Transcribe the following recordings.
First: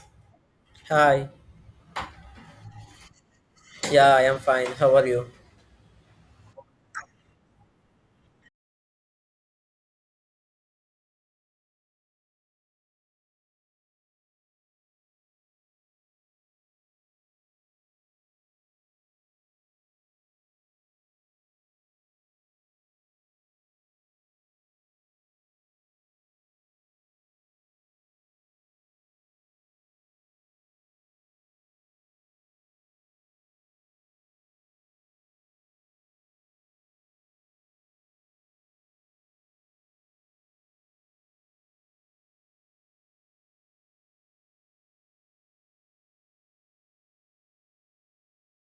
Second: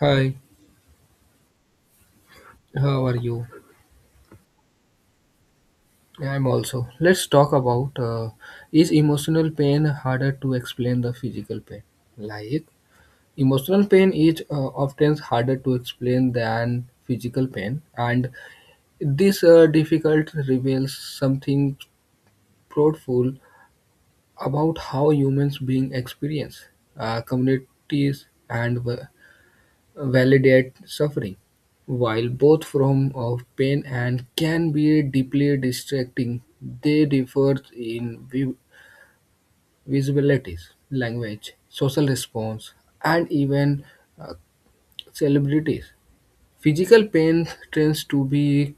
Hi, Hi. how are you? Yeah, I am fine. How are you? Yeah, I'm also. Let's talk about is emotional pain harder to explain than physical pain? Like, emotional pain is often harder to explain than physical pain, and this difficult reveals something profound about how humans being experience communities and validate suffering, while both forms of pain and can be deeply distracting, they differ in visibilities, language, social response, and even uh, celebrities. Physical pain tends to be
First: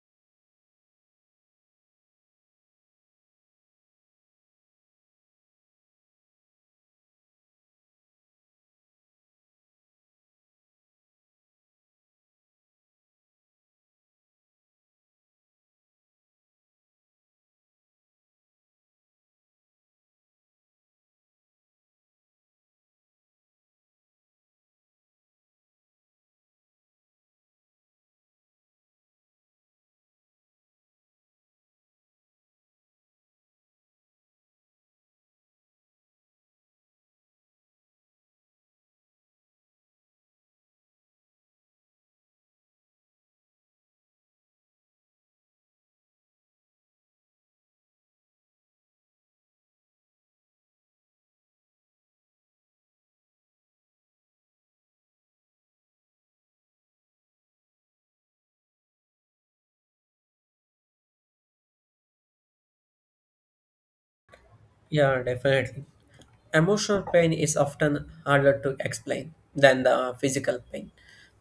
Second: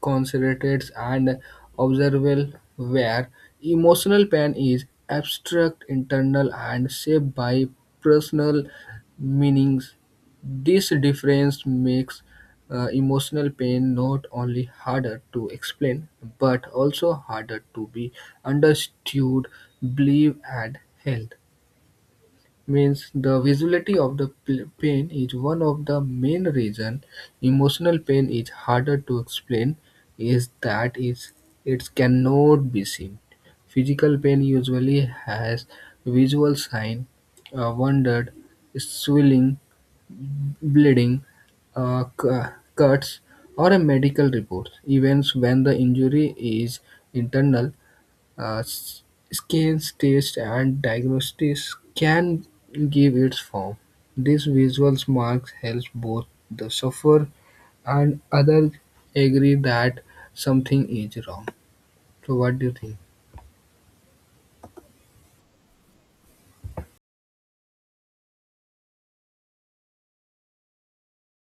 concentrated and observable, where emotional pain is abstract, internal, and shaped by personal meanings. This difference makes emotional pain not only harder to explain but also harder to be understood, believed, and held means the visibility of the pain is one of the main reason emotional pain is harder to explain is that is it cannot be seen. Physical pain usually has visual sign, wounded, swelling, bleeding, uh, cu- cuts, or a medical report. Even when the injury is internal, uh, s- scans, tests, and diagnostics can give its form. These visual marks help both the sufferer and others agree that something is wrong. So, what do you think? Yeah, definitely. Emotional pain is often harder to explain than the physical pain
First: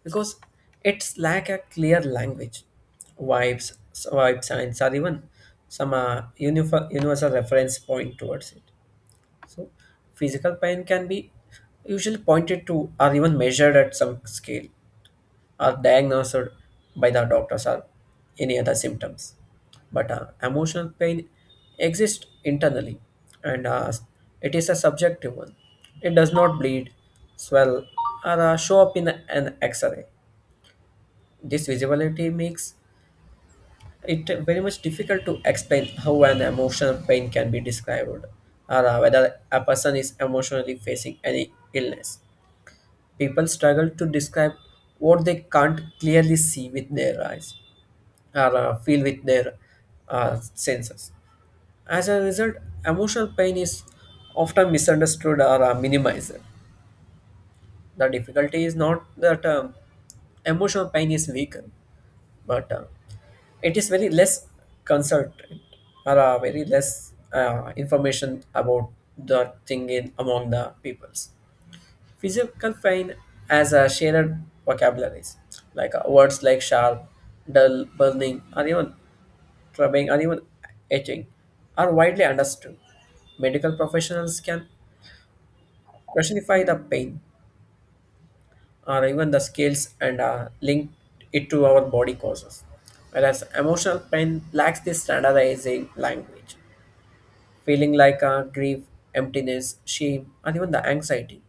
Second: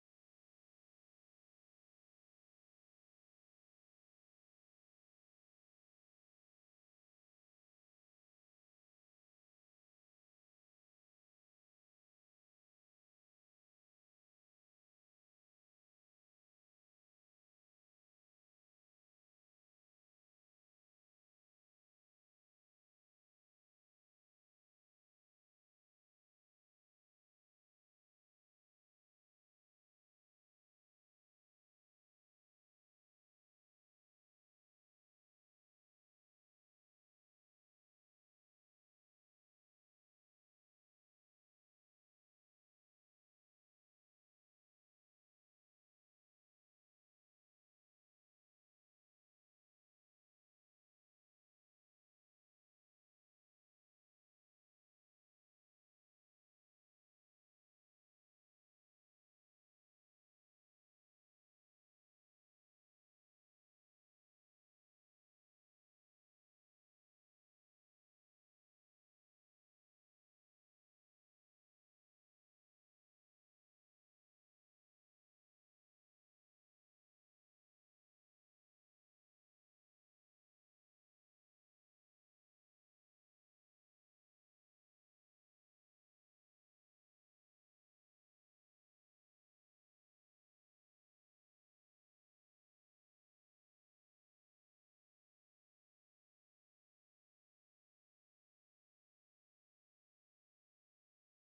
because it's lack a clear language, vibes, vibes, signs, or even some universal reference point towards it. So, physical pain can be usually pointed to or even measured at some scale, are diagnosed by the doctors or any other symptoms. But emotional pain exists internally and it is a subjective one. It does not bleed, swell, or show up in an x ray. This visibility makes it very much difficult to explain how an emotional pain can be described or whether a person is emotionally facing any illness. People struggle to describe what they can't clearly see with their eyes, or feel with their senses. As a result, emotional pain is often misunderstood or minimized. The difficulty is not that emotional pain is weaker, but it is very less concerted or very less information about the thing in among the peoples. Physical pain as a shared vocabularies like words like sharp, dull, burning, or even clubbing, and even etching are widely understood. Medical professionals can classify the pain or even the scales and link it to our body causes. Whereas emotional pain lacks this standardizing language. Feeling like grief, emptiness, shame, and even the anxiety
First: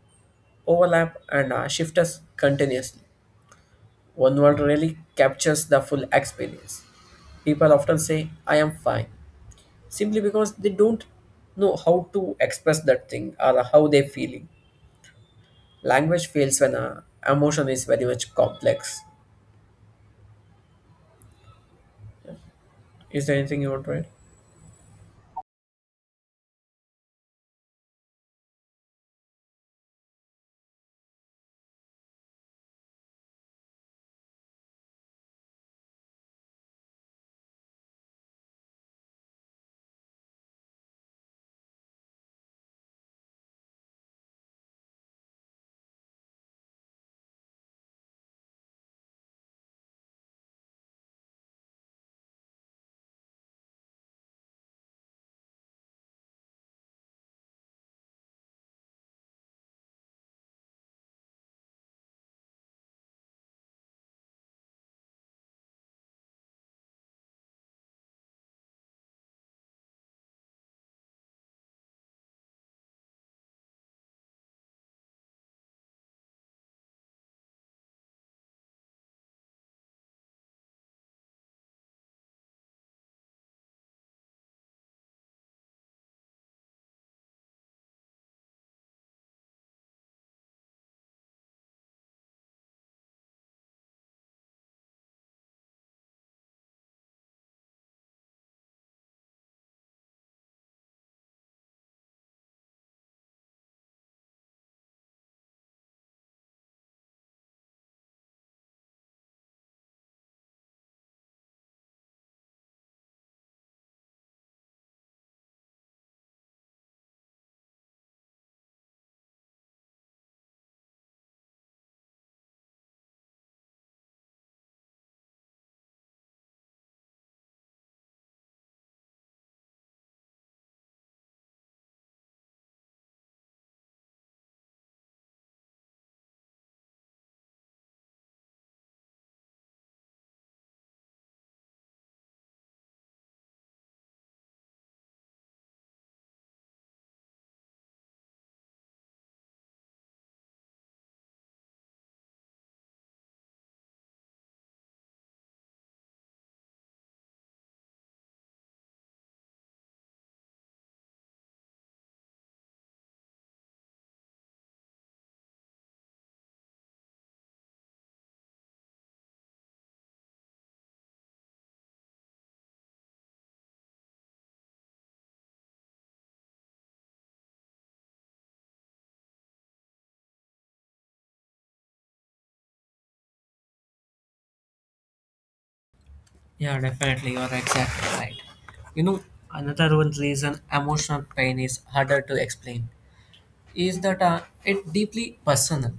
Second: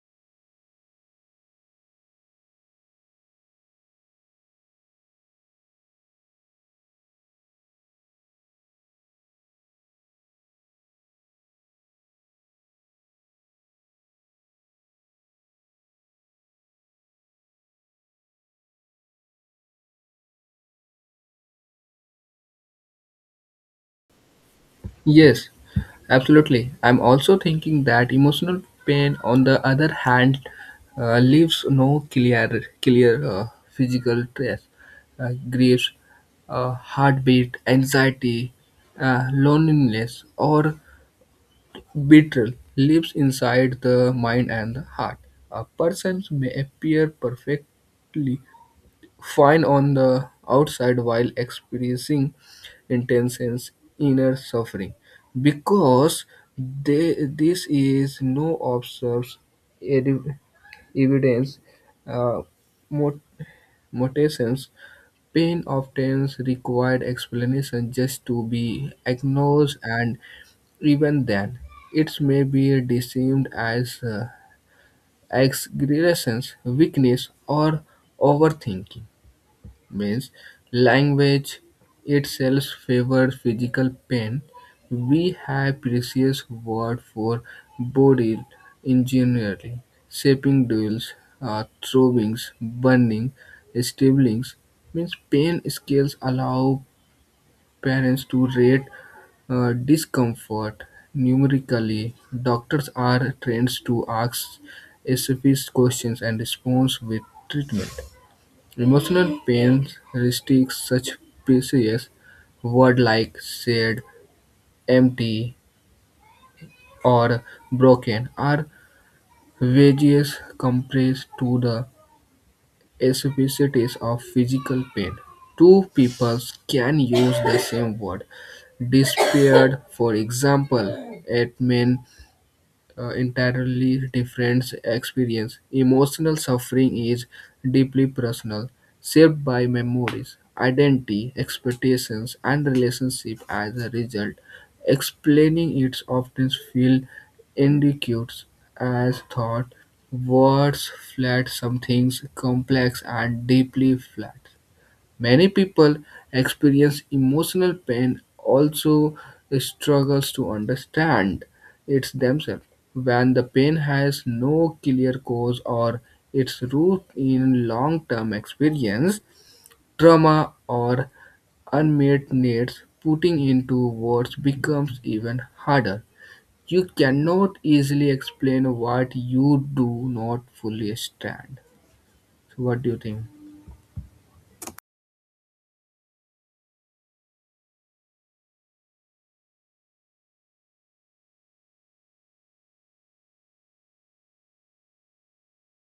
overlap and shift us continuously. One word really captures the full experience. People often say, I am fine, simply because they don't know how to express that thing or how they're feeling. Language fails when emotion is very much complex. Is there anything you want to add? Yes, absolutely. I'm also thinking that emotional pain, on the other hand, leaves no clear physical trace. Grief, heartbeat, anxiety, loneliness, or betrayal lives inside the mind and the heart. A person may appear perfectly fine on the outside while experiencing intense and inner suffering because they, this is no observes edi- evidence, uh, mot- mutations. Pain often required explanation just to be acknowledged, and even then it may be deemed as exaggeration, weakness, or overthinking means language itself favors physical pain. We have precious word for body engineering, shaping duels, throwings, burning, stablings. Means pain scales allow parents to rate discomfort numerically. Doctors are trained to ask specific questions and response with treatment. Emotional pain restricts such precise words like sad, empty, or broken are wages compressed to the specificities of physical pain. Two peoples can use the same word. Despaired, for example, it means entirely different experience. Emotional suffering is deeply personal, shaped by memories, identity, expectations, and relationship as a result. Explaining it often feels inadequate as thought. Words flat some things complex and deeply flat. Many people experience emotional pain also struggles to understand it themselves. When the pain has no clear cause or its root in long-term experience, trauma, or unmet needs, putting into words becomes even harder. You cannot easily explain what you do not fully understand. So what do you think? Yeah, definitely. You're exactly right. You know, another one reason emotional pain is harder to explain is that it deeply personal.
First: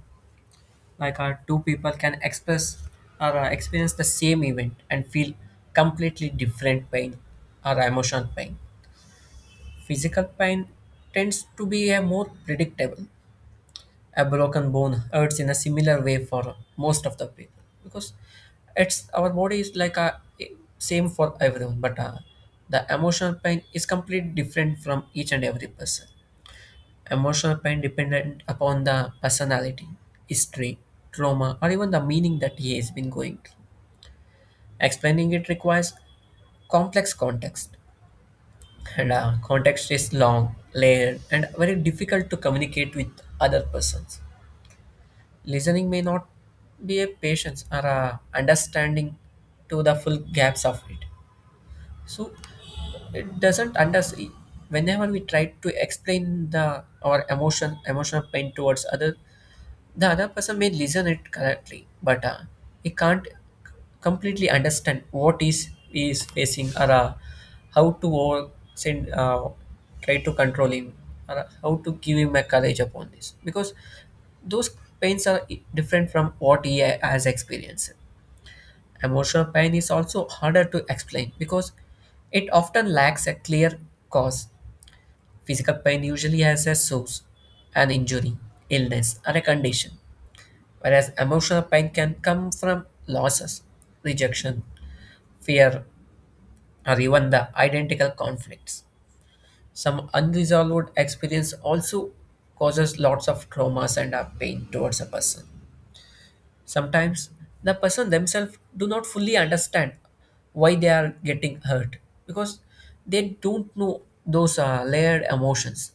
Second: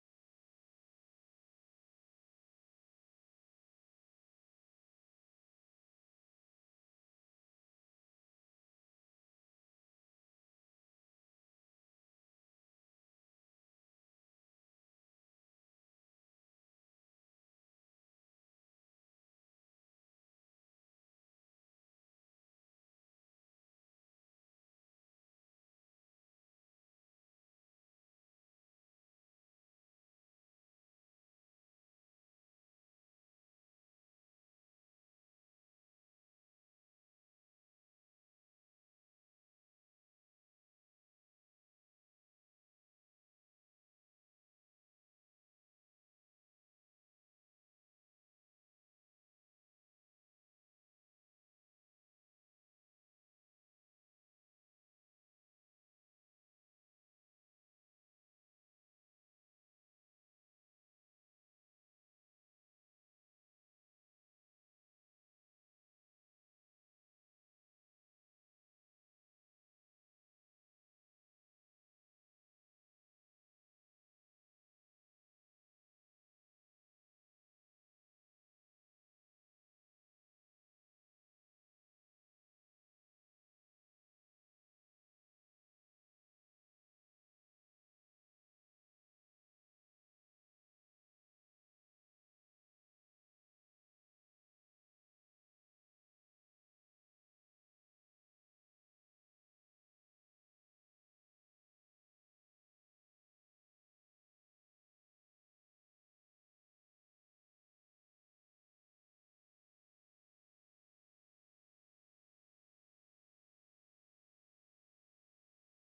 Like two people can express or experience the same event and feel completely different pain or emotional pain. Physical pain tends to be a more predictable. A broken bone hurts in a similar way for most of the people because it's our body is like a same for everyone, but the emotional pain is completely different from each and every person. Emotional pain dependent upon the personality, history, trauma, or even the meaning that he has been going through. Explaining it requires complex context and context is long layered and very difficult to communicate with other persons. Listening may not be a patience or a understanding to the full gaps of it. So it doesn't understand whenever we try to explain the our emotional pain towards other. The other person may listen it correctly but he can't c- completely understand what is he is facing or how to over, send, try to control him or how to give him a courage upon this, because those pains are different from what has experienced. Emotional pain is also harder to explain because it often lacks a clear cause. Physical pain usually has a source, an injury, illness, or a condition. Whereas emotional pain can come from losses, rejection, fear, or even the identical conflicts. Some unresolved experience also causes lots of traumas and pain towards a person. Sometimes the person themselves do not fully understand why they are getting hurt, because they don't know those layered emotions,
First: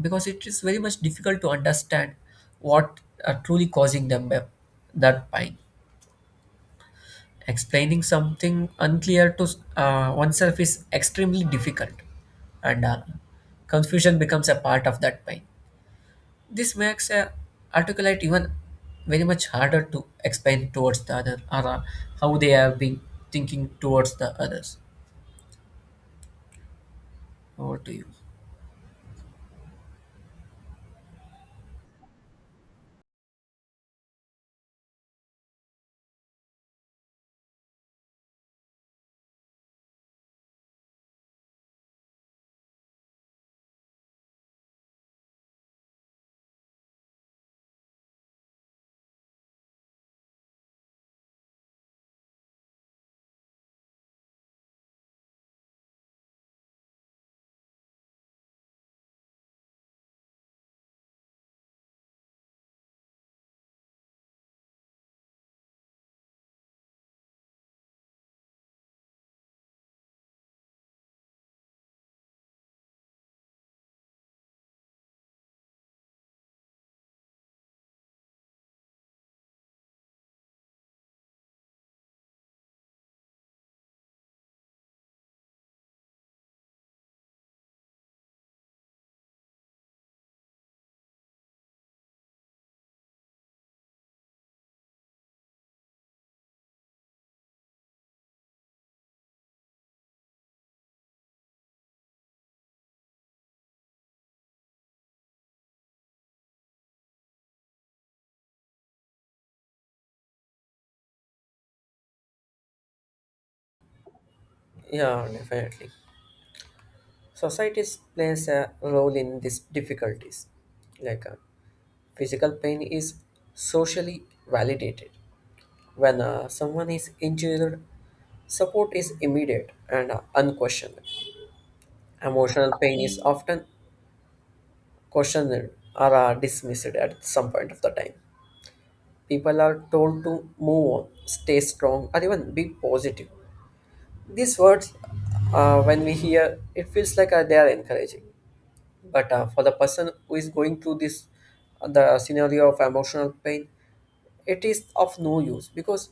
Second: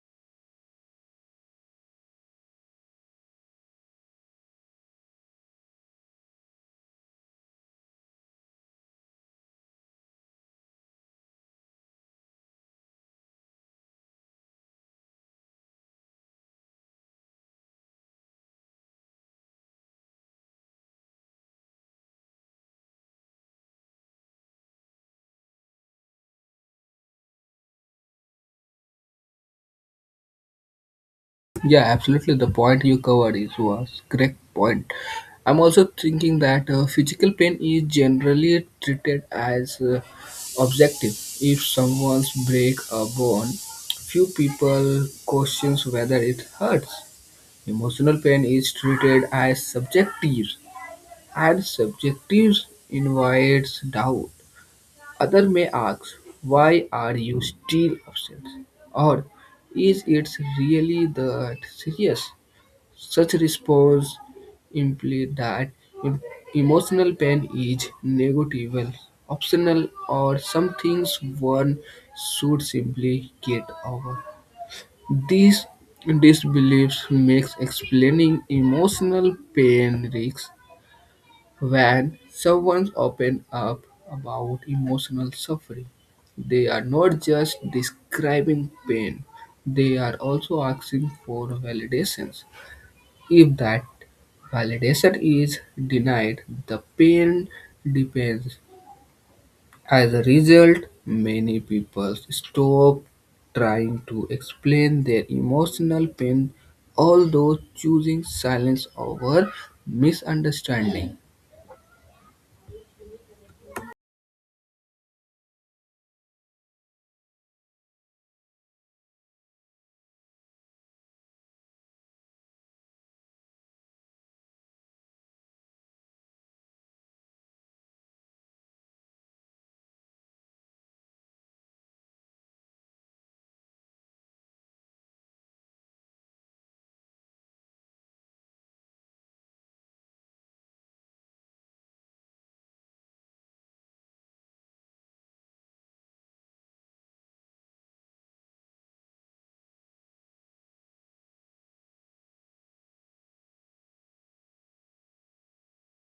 because it is very much difficult to understand what are truly causing them that pain. Explaining something unclear to oneself is extremely difficult, and confusion becomes a part of that pain. This makes a articulate even very much harder to explain towards the other or how they have been thinking towards the others. Over to you. Yeah, absolutely. The point you covered is was correct point. I'm also thinking that physical pain is generally treated as objective. If someone's break a bone, few people questions whether it hurts. Emotional pain is treated as subjective, and subjective invites doubt. Other may ask, "Why are you still upset?" or "Is it really that serious?" Such response imply that em- emotional pain is negligible, optional, or some things one should simply get over. These disbeliefs makes explaining emotional pain risks when someone open up about emotional suffering. They are not just describing pain, they are also asking for validations. If that validation is denied, the pain depends. As a result, many people stop trying to explain their emotional pain, although choosing silence over misunderstanding. Yeah, definitely. Societies plays a role in these difficulties. Like physical pain is socially validated. When someone is injured, support is immediate and unquestioned. Emotional pain is often questioned or dismissed at some point of the time. People are told to move on, stay strong, or even be positive. These words, when we hear, it feels like they are encouraging. But for the person who is going through this, the scenario of emotional pain, it is of no use because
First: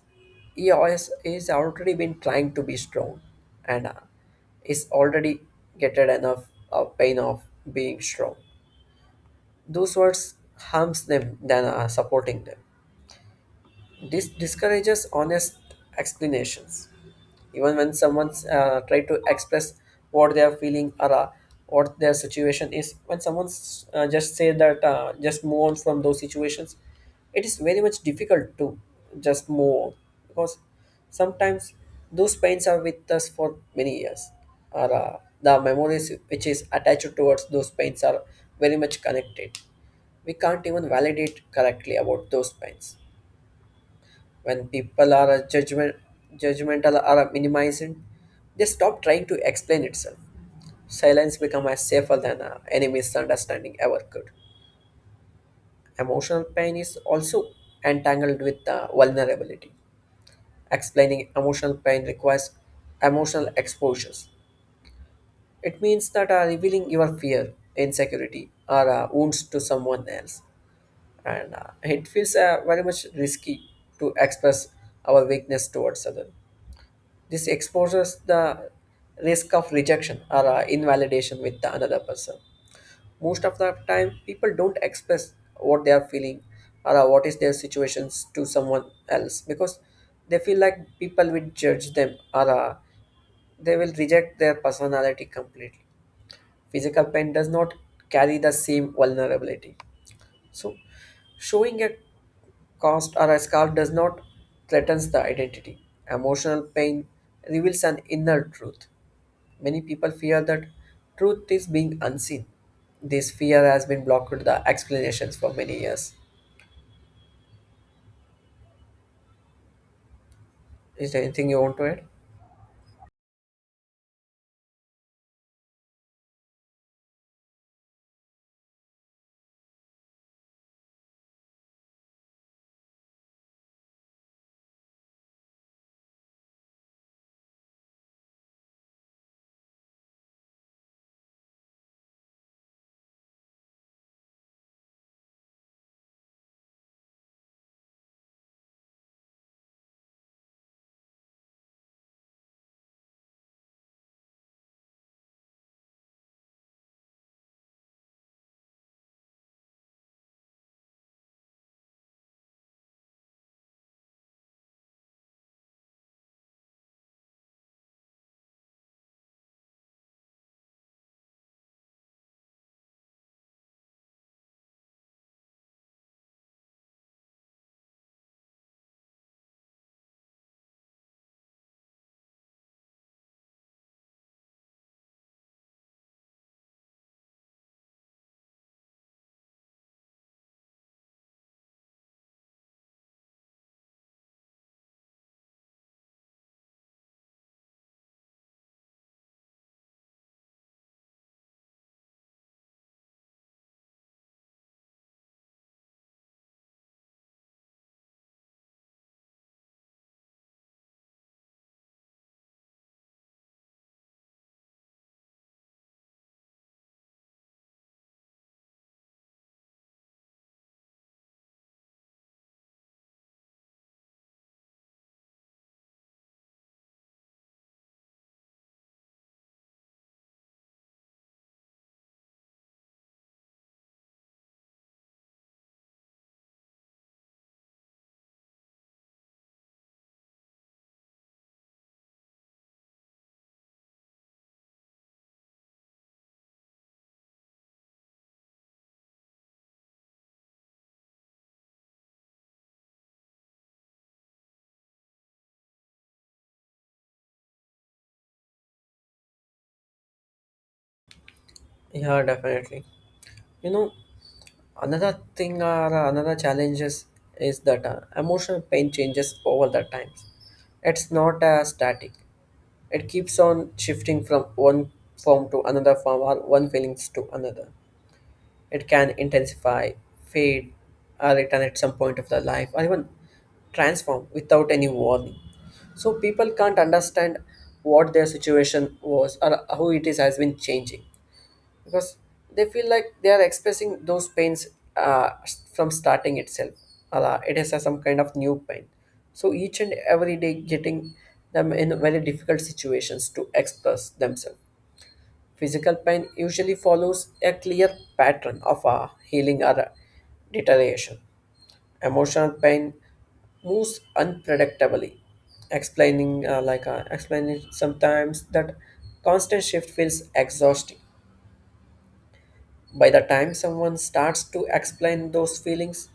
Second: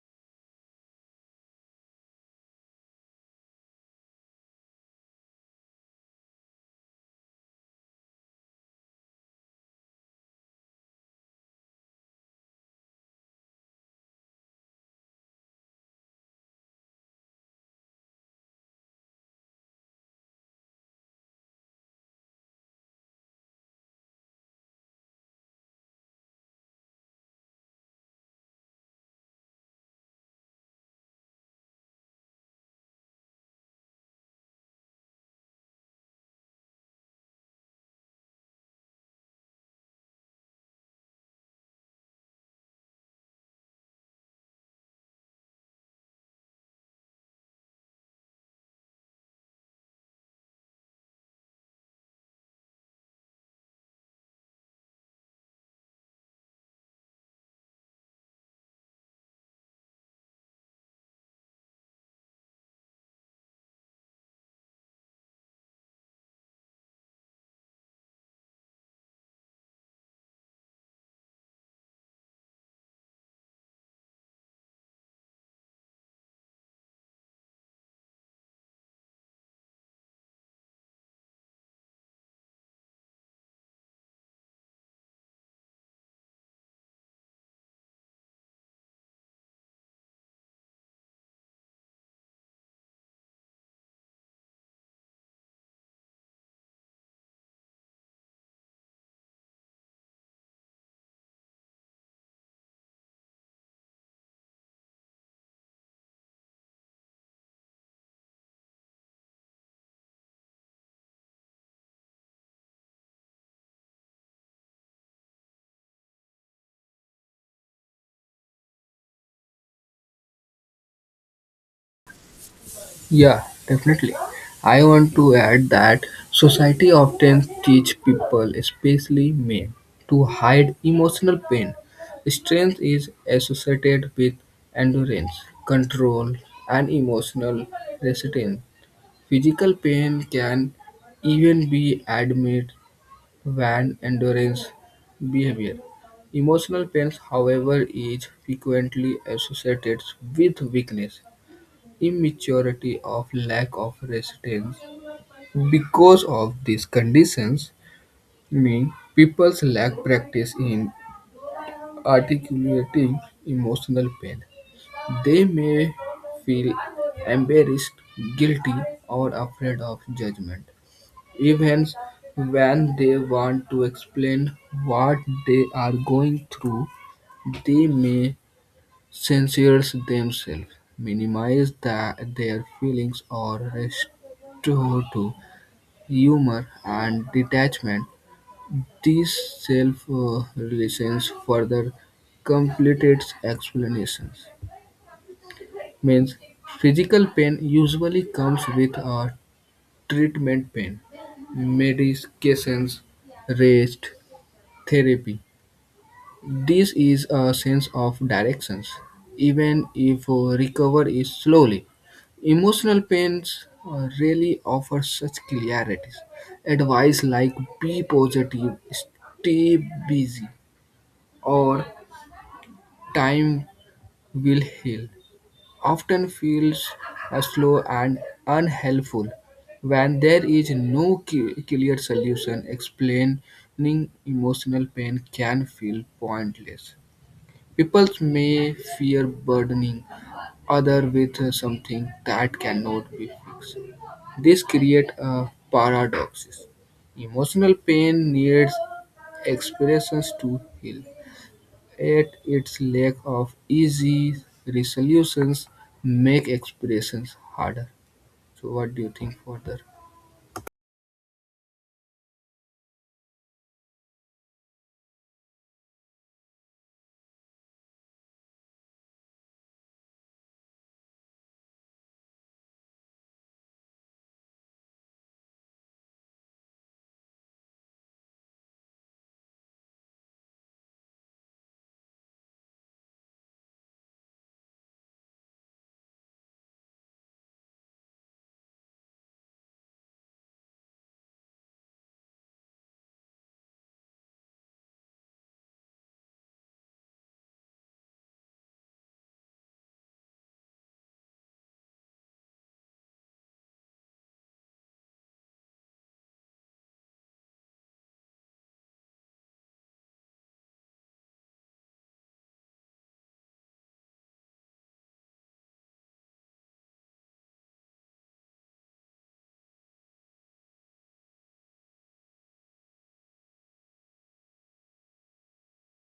EOS is already been trying to be strong and is already getting enough pain of being strong. Those words harms them than supporting them. This discourages honest explanations. Even when someone's try to express what they are feeling or what their situation is, when someone's just say that just move on from those situations, it is very much difficult to just move on, because sometimes those pains are with us for many years or the memories which is attached towards those pains are very much connected. We can't even validate correctly about those pains. When people are judgmental or minimizing, they stop trying to explain itself. Silence becomes as safer than any misunderstanding ever could. Emotional pain is also entangled with vulnerability. Explaining emotional pain requires emotional exposures. It means that revealing your fear, insecurity, or wounds to someone else, and it feels very much risky to express our weakness towards others. This exposes the risk of rejection or invalidation with the another person. Most of the time, people don't express what they are feeling or what is their situations to someone else because they feel like people will judge them or they will reject their personality completely. Physical pain does not carry the same vulnerability. So, showing a cast or a scar does not threatens the identity. Emotional pain reveals an inner truth. Many people fear that truth is being unseen. This fear has been blocked with the explanations for many years. Is there anything you want to add? Yeah, definitely. I want to add that society often teach people, especially men, to hide emotional pain. Strength is associated with endurance, control, and emotional resistance. Physical pain can even be admitted when endurance behavior. Emotional pain, however, is frequently associated with weakness, immaturity of lack of resistance because of these conditions mean people's lack practice in articulating emotional pain. They may feel embarrassed, guilty, or afraid of judgment, even when they want to explain what they are going through. They may censors themselves, minimize their feelings, or restore to humor and detachment; this self-reliance further complicates explanations. Means physical pain usually comes with a treatment plan, medications, rest, therapy. This is a sense of directions, even if recovery is slowly. Emotional pains really offer such clarities. Advice like be positive, stay busy, or time will heal often feels slow and unhelpful when there is no clear solution explaining emotional pain can feel pointless. People may fear burdening others with something that cannot be fixed. This creates a paradox. Emotional pain needs expressions to heal, yet its lack of easy resolutions make expressions harder. So, what do you think further? Yeah, definitely. You know, another thing or another challenge is that emotional pain changes over the times. It's not static. It keeps on shifting from one form to another form, or one feelings to another. It can intensify, fade, or return at some point of their life, or even transform without any warning. So people can't understand what their situation was or how it is has been changing, because they feel like they are expressing those pains uh, from starting itself. It is a some kind of new pain. So each and every day getting them in very difficult situations to express themselves. Physical pain usually follows a clear pattern of a healing or a deterioration. Emotional pain moves unpredictably. Explaining explaining sometimes that constant shift feels exhausting. By the time someone starts to explain those feelings,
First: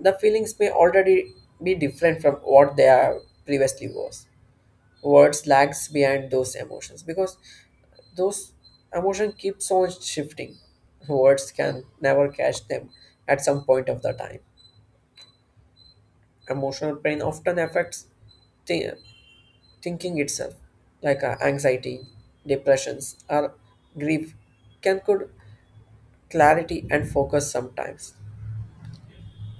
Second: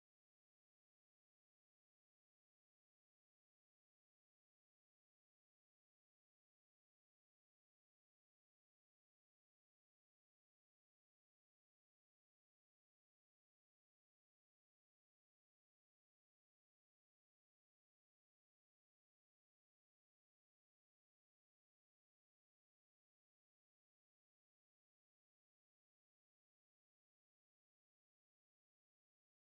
the feelings may already be different from what they are previously was. Words lags behind those emotions, because those emotion keeps on shifting. Words can never catch them at some point of the time. Emotional pain often affects thi- thinking itself, like anxiety, depressions, or grief can could clarity and focus sometimes.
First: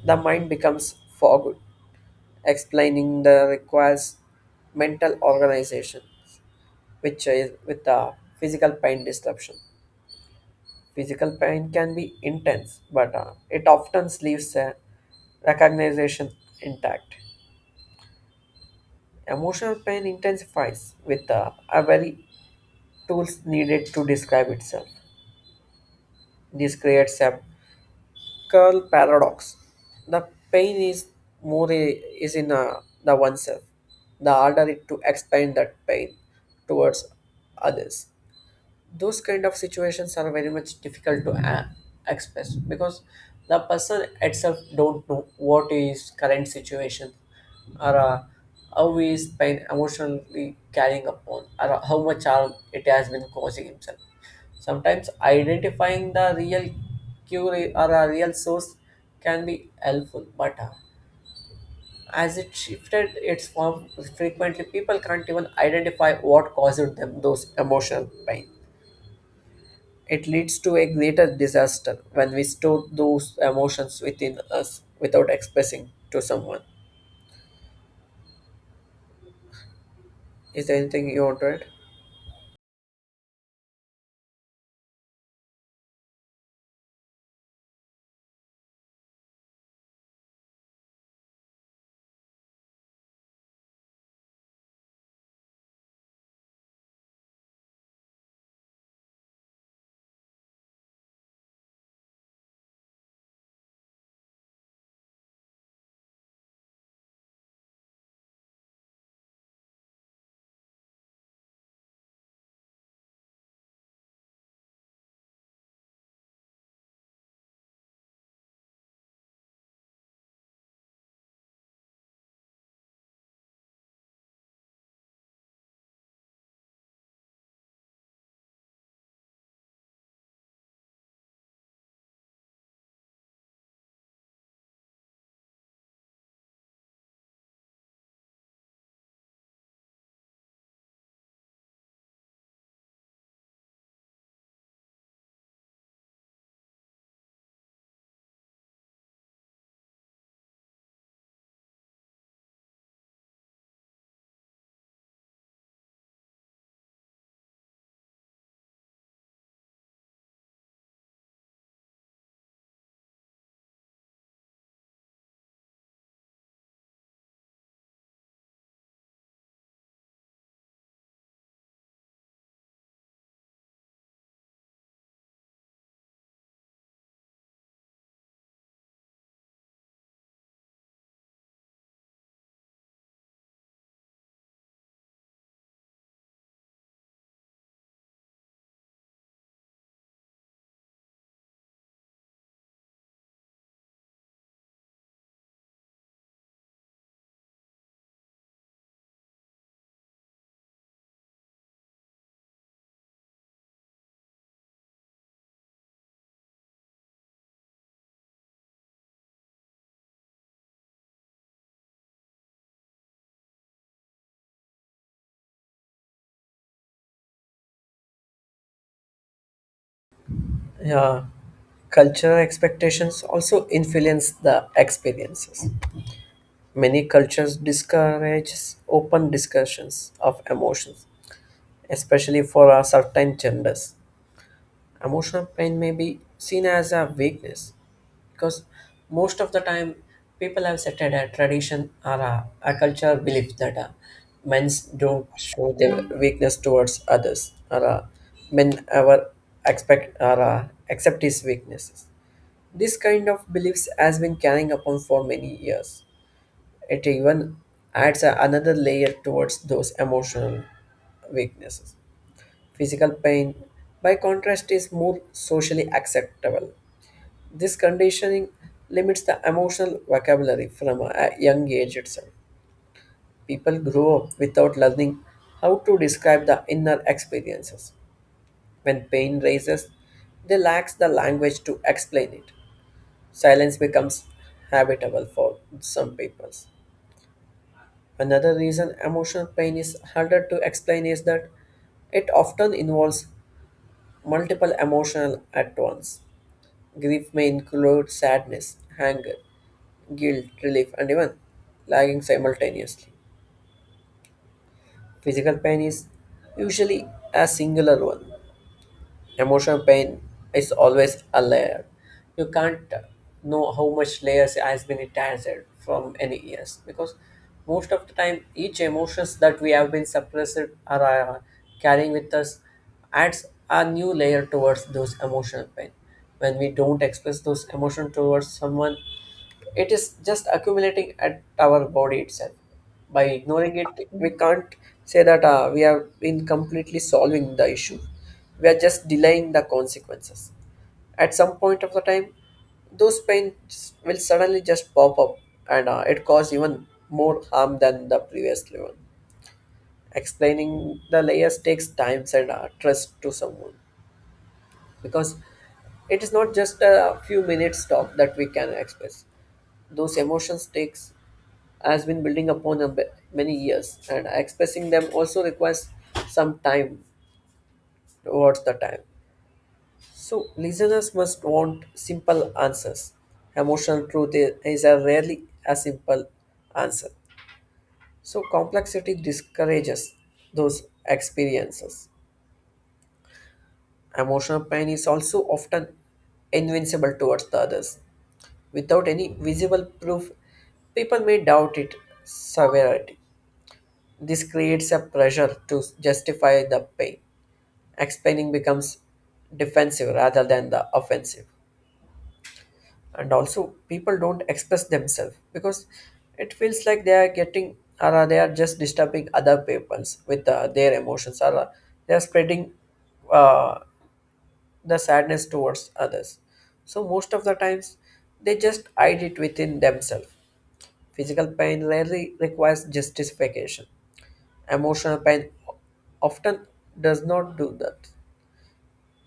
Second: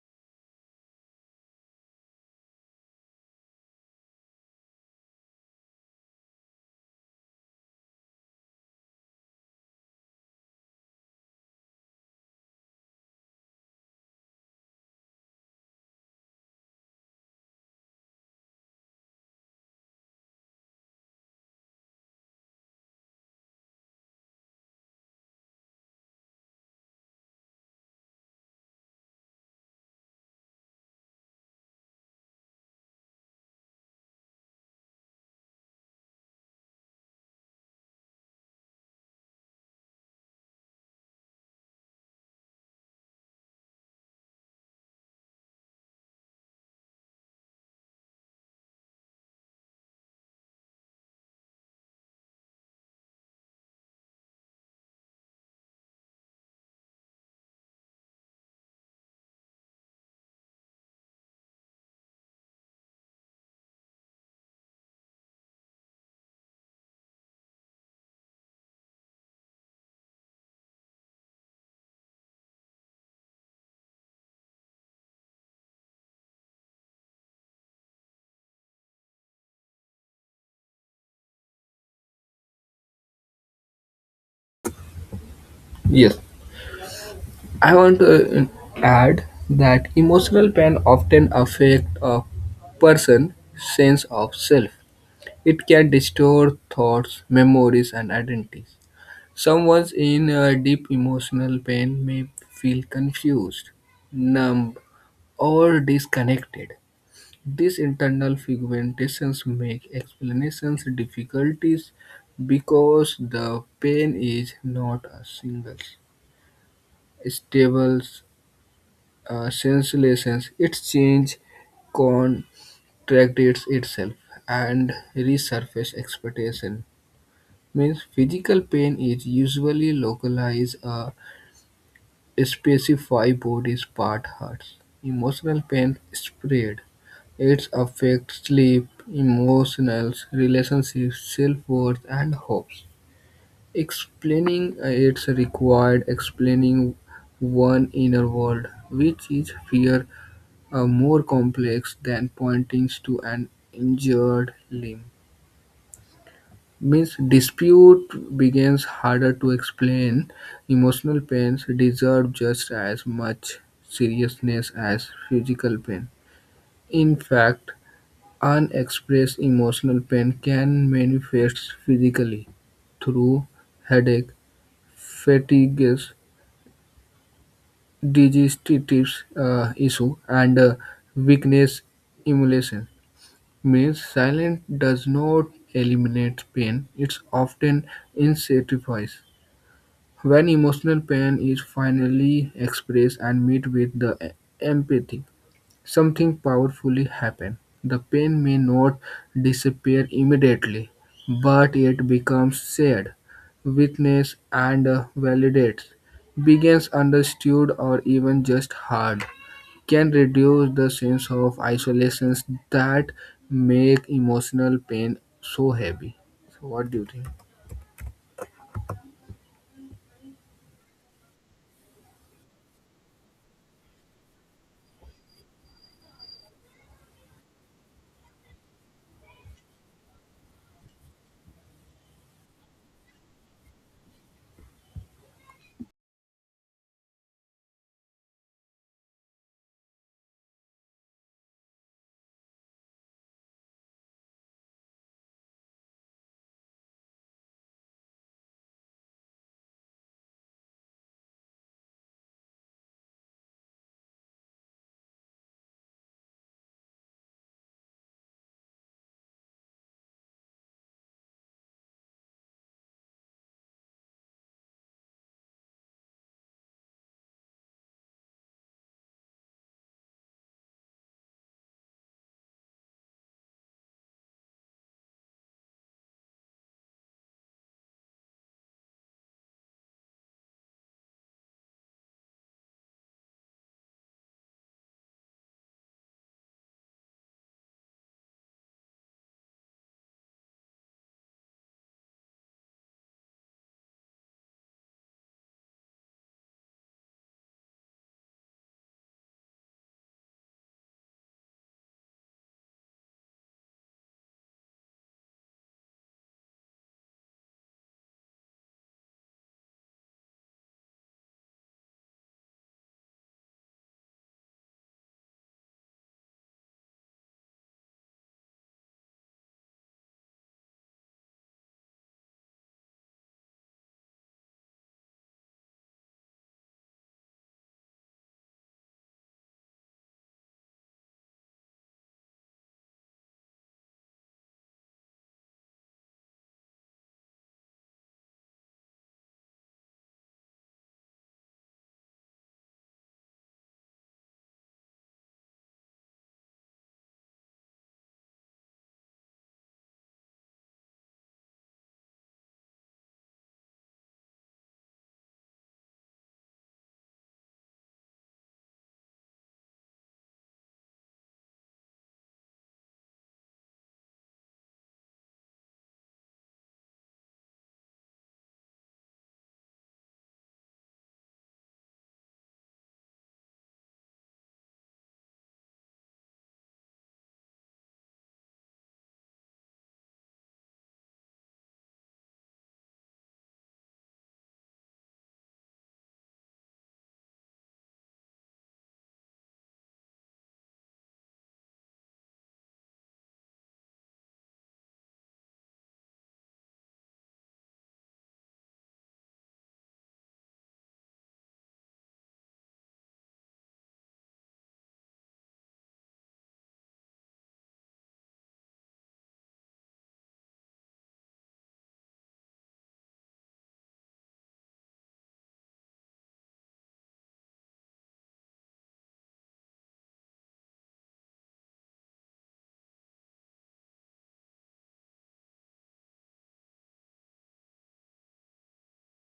The mind becomes fogged. Explaining the requires mental organization, which is with the physical pain disruption. Physical pain can be intense, but it often leaves a recognition intact. Emotional pain intensifies with a very tools needed to describe itself. This creates a curl paradox. The pain is more i- is in the oneself, the harder it to explain that pain towards others. Those kind of situations are very much difficult to express, because the person itself don't know what is current situation or how he is pain emotionally carrying upon or how much harm it has been causing himself. Sometimes identifying the real cure or a real source can be helpful, but as it shifted its form frequently, people can't even identify what caused them those emotional pain. It leads to a greater disaster when we store those emotions within us without expressing to someone. Is there anything you want to add? Yes, I want to add that emotional pain often affects a person's sense of self. It can distort thoughts, memories, and identities. Someone in deep emotional pain may feel confused, numb, or disconnected. These internal fragmentations make explanations difficulties because the pain is not a single, stable, sensation. It changes, contracts itself, and resurface expectation means physical pain is usually localized or specified body part hurts. Emotional pain spread. It affects sleep, emotions, relationships, self-worth, and hopes. Explaining it's required explaining one inner world, which is fear, are more complex than pointing to an injured limb. Means dispute begins harder to explain. Emotional pains deserve just as much seriousness as physical pain. In fact, unexpressed emotional pain can manifest physically through headache, fatigues, digestive issue, and weakness emulation. Means silence does not eliminate pain; it often intensifies. When emotional pain is finally expressed and met with the empathy, something powerfully happens. The pain may not disappear immediately, but it becomes shared, witnessed, and validated. Begins understood or even just heard can reduce the sense of isolation that make emotional pain so heavy. So what do you think? Yeah. Cultural expectations also influence the experiences. Many cultures discourage open discussions of emotions, especially for a certain genders. Emotional pain may be seen as a weakness, because most of the time people have set a tradition or a culture belief that men don't show their weakness towards others or men ever expect or accept his weaknesses. This kind of beliefs has been carrying upon for many years. It even adds another layer towards those emotional weaknesses. Physical pain, by contrast, is more socially acceptable. This conditioning limits the emotional vocabulary from a young age itself. People grow up without learning how to describe the inner experiences. When pain rises, they lack the language to explain it. Silence becomes habitable for some people. Another reason emotional pain is harder to explain is that it often involves multiple emotions at once. Grief may include sadness, anger, guilt, relief, and even lagging simultaneously. Physical pain is usually a singular one. Emotional pain is always a layer. You can't know how much layers has been attached from any years because most of the time each emotions that we have been suppressed or are carrying with us adds a new layer towards those emotional pain. When we don't express those emotions towards someone, it is just accumulating at our body itself. By ignoring it, we can't say that we have been completely solving the issue. We are just delaying the consequences. At some point of the time, those pains will suddenly just pop up and it cause even more harm than the previous level. Explaining the layers takes time and trust to someone because it is not just a few minutes talk that we can express. Those emotions takes has been building upon many years, and expressing them also requires some time towards the time. So listeners must want simple answers. Emotional truth is a rarely a simple answer. So complexity discourages those experiences. Emotional pain is also often invincible towards the others. Without any visible proof, people may doubt its severity. This creates a pressure to justify the pain. Explaining becomes defensive rather than the offensive. And also, people don't express themselves because it feels like they are getting, or they are just disturbing other peoples with their emotions, or they are spreading uh, the sadness towards others. So, most of the times, they just hide it within themselves. Physical pain rarely requires justification. Emotional pain often does not do that.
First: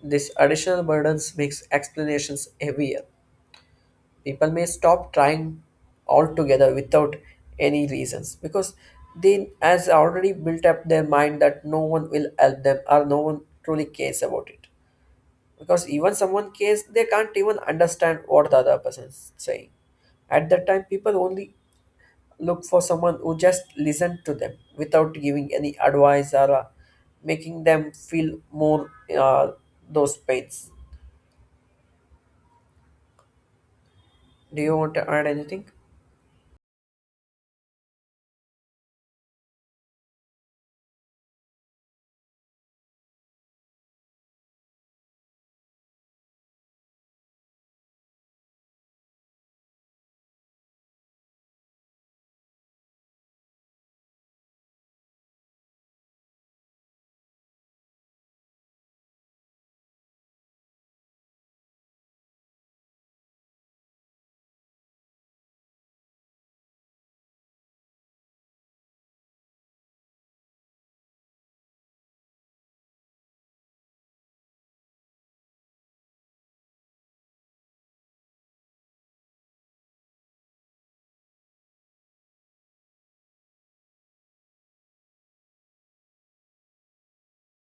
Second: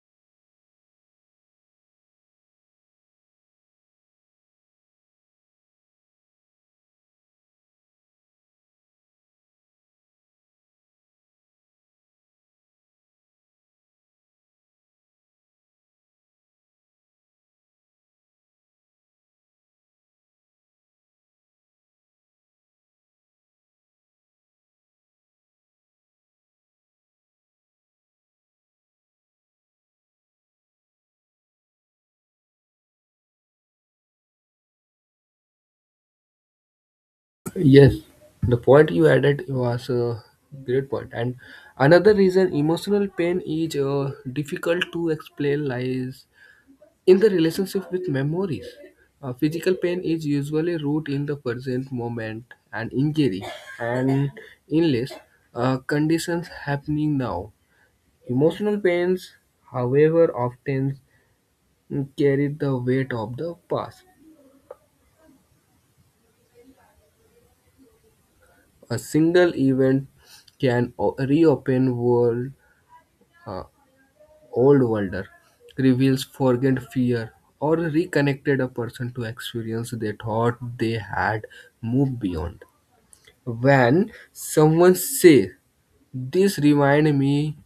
This additional burdens makes explanations heavier. People may stop trying altogether without any reasons because they has already built up their mind that no one will help them or no one truly cares about it. Because even someone cares, they can't even understand what the other person is saying. At that time, people only look for someone who just listen to them without giving any advice or making them feel more uh, those pains. Do you want to add anything? Yes, the point you added was a great point. And another reason emotional pain is difficult to explain lies in the relationship with memories. Physical pain is usually rooted in the present moment and injury and illness conditions happening now. Emotional pains, however, often carry the weight of the past. A single event can reopen world, uh, old wonder, reveals forgotten fear, or reconnected a person to experience they thought they had moved beyond. When someone says, "This remind me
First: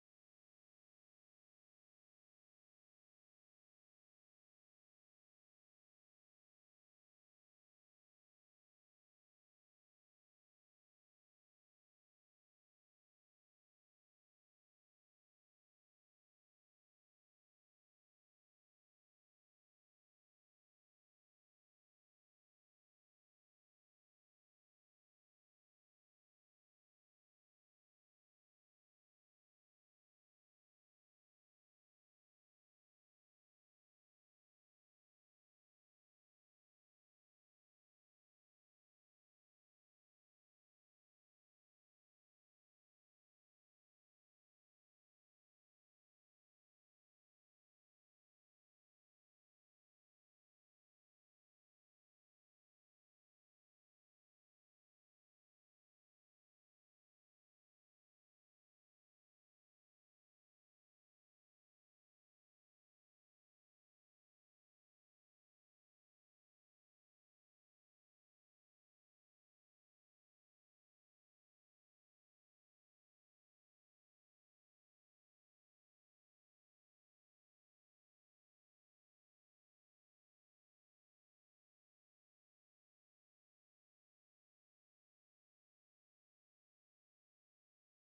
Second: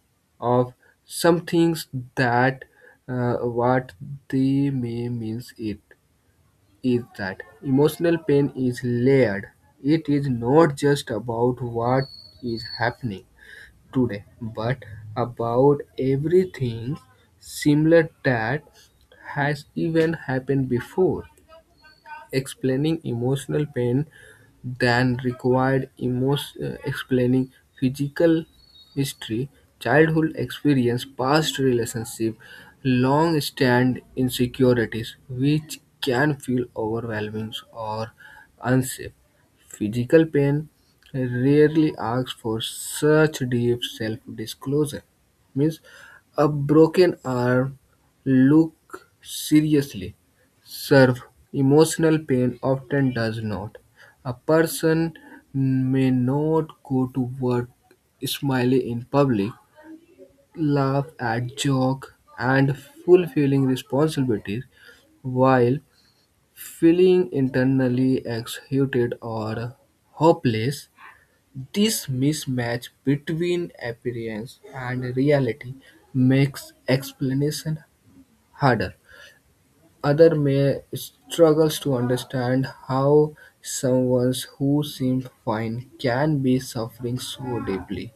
of some things that," what they may means it is that emotional pain is layered. It is not just about what is happening today, but about everything similar that has even happened before. Explaining emotional pain than required explaining physical history, childhood experience, past relationship, long-stand insecurities, which can feel overwhelming or unsafe. Physical pain rarely asks for such deep self-disclosure. Means a broken arm look seriously serve. Emotional pain often does not. A person may not go to work smiley in public, laugh at joke, and fulfilling responsibilities while feeling internally exhausted or hopeless. This mismatch between appearance and reality makes explanation harder. Other may struggles to understand how someone who seemed fine can be suffering so deeply.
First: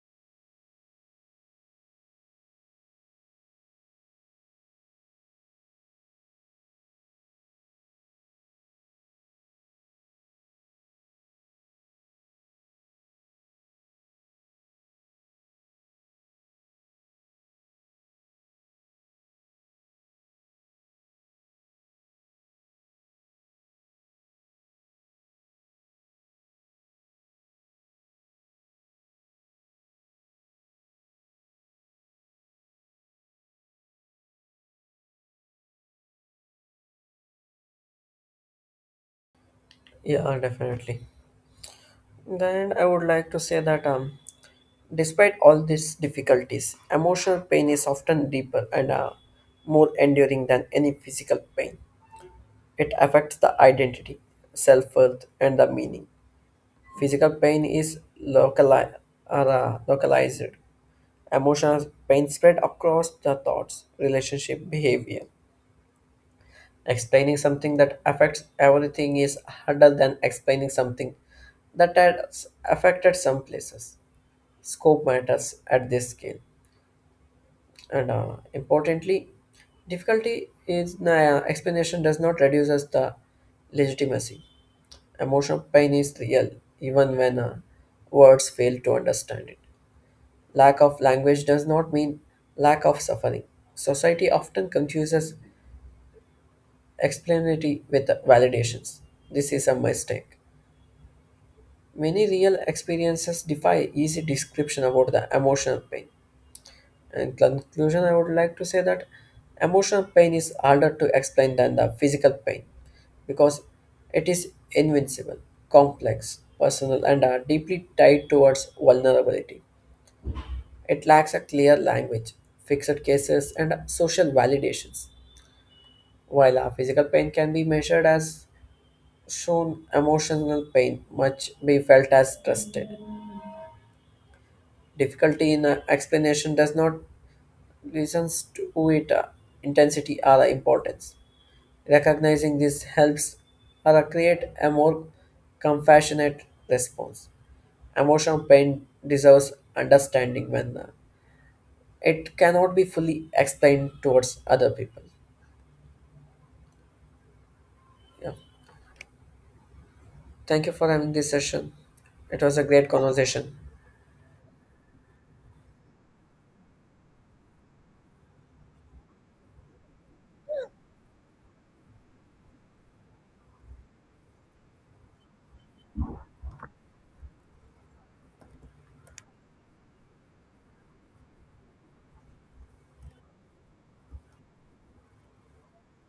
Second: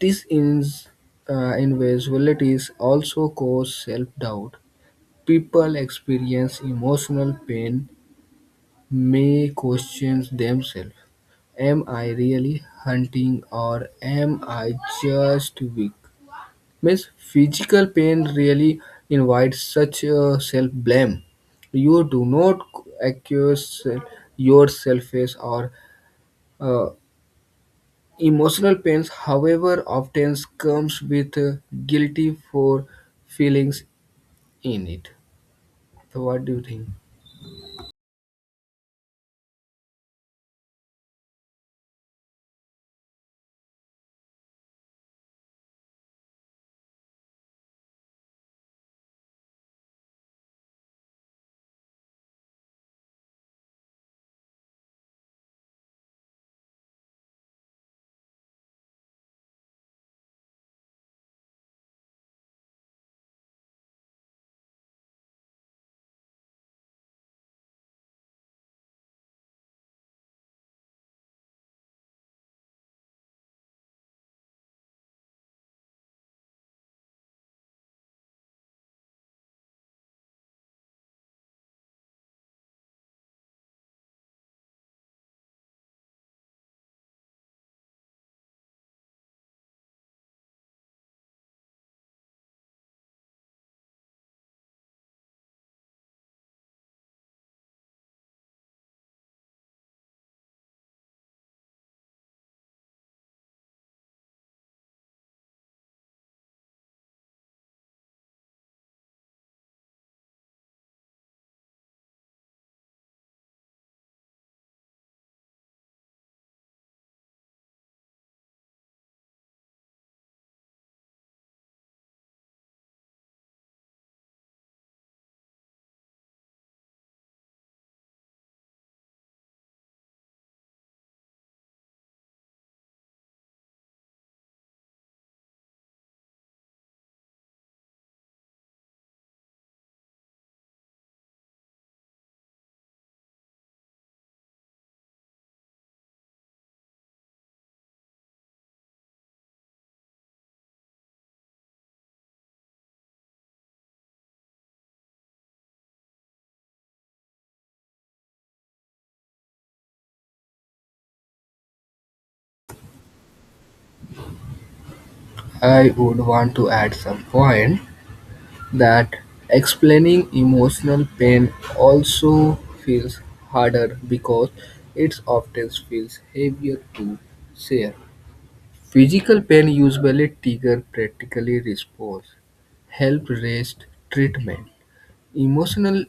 This invisibilities also cause self-doubt. People experience emotional pain may question themselves. Am I really hunting or am I just weak? Means physical pain really invites such self-blame. You do not accuse yourself as or uh, emotional pains, however, often comes with guilty for feelings in it. So what do you think? Yeah, definitely. Then I would like to say that despite all these difficulties, emotional pain is often deeper and more enduring than any physical pain. It affects the identity, self worth, and the meaning. Physical pain is localized. Emotional pain spread across the thoughts, relationship, behavior. Explaining something that affects everything is harder than explaining something that has affected some places. Scope matters at this scale. And importantly, difficulty is explanation does not reduce us the legitimacy. Emotional pain is real, even when words fail to understand it. Lack of language does not mean lack of suffering. Society often confuses explanatory with validations. This is a mistake. Many real experiences defy easy description about the emotional pain. In conclusion, I would like to say that emotional pain is harder to explain than the physical pain because it is invincible, complex, personal, and are deeply tied towards vulnerability. It lacks a clear language, fixed cases, and social validations. While a physical pain can be measured as shown, emotional pain much be felt as trusted. Difficulty in a explanation does not listen to it intensity or importance. Recognizing this helps or create a more compassionate response. Emotional pain deserves understanding when it cannot be fully explained towards other people. Yeah. Thank you for having this session. It was a great conversation. I would want to add some point that explaining emotional pain also feels harder because it often feels heavier to share. Physical pain usually trigger practical response, help rest, treatment. Emotional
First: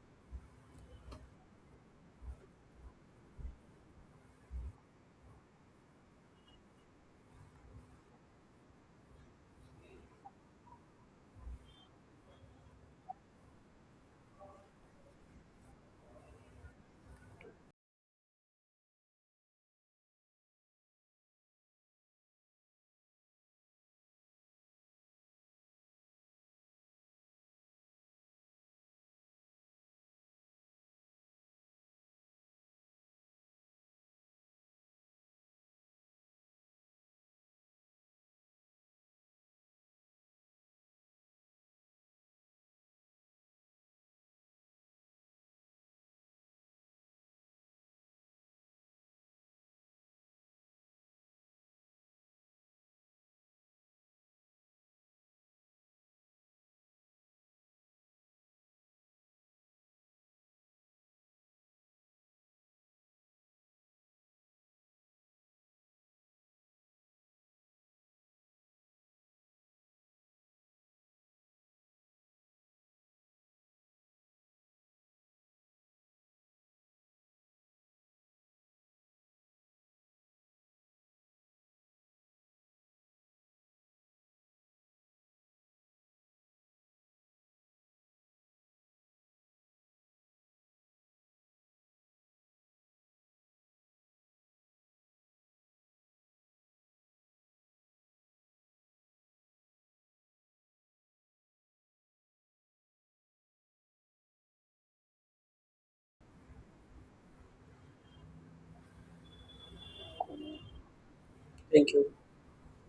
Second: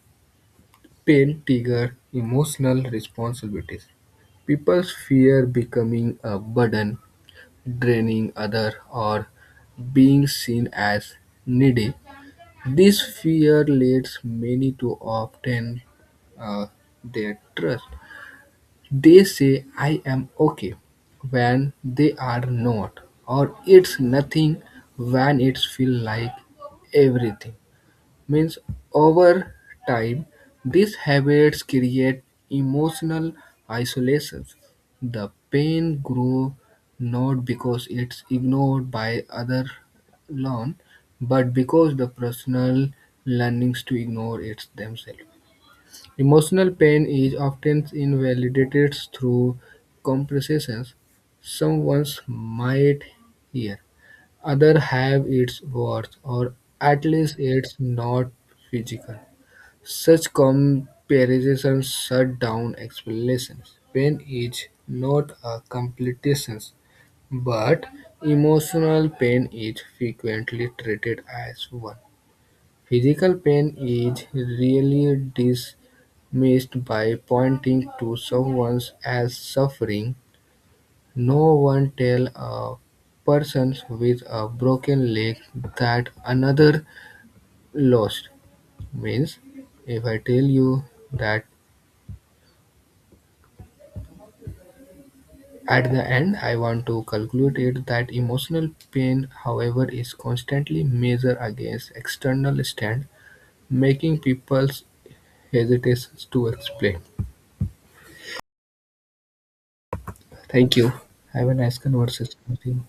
pain trigger emotional responsibilities. People fear becoming a burden, draining other, or being seen as needy. This fear leads many to obtain uh, their trust. They say I am okay when they are not, or it's nothing when it feels like everything. Means over time, these habits create emotional isolations. The pain grows not because it's ignored by other learn, but because the personal learnings to ignore it themselves. Emotional pain is often invalidated through comparisons. Some ones might hear others have its worth, or at least it's not physical. Such comparisons shut down explanations. Pain is not a competition, but emotional pain is frequently treated as one. Physical pain is rarely dismissed by pointing to someone as suffering. No one tells a person with a broken leg that another lost. Means, if I tell you that at the end, I want to conclude it that emotional pain, however, is constantly measured against external stand, making people hesitate to explain. Thank you. Have a nice Thank you. conversation with you.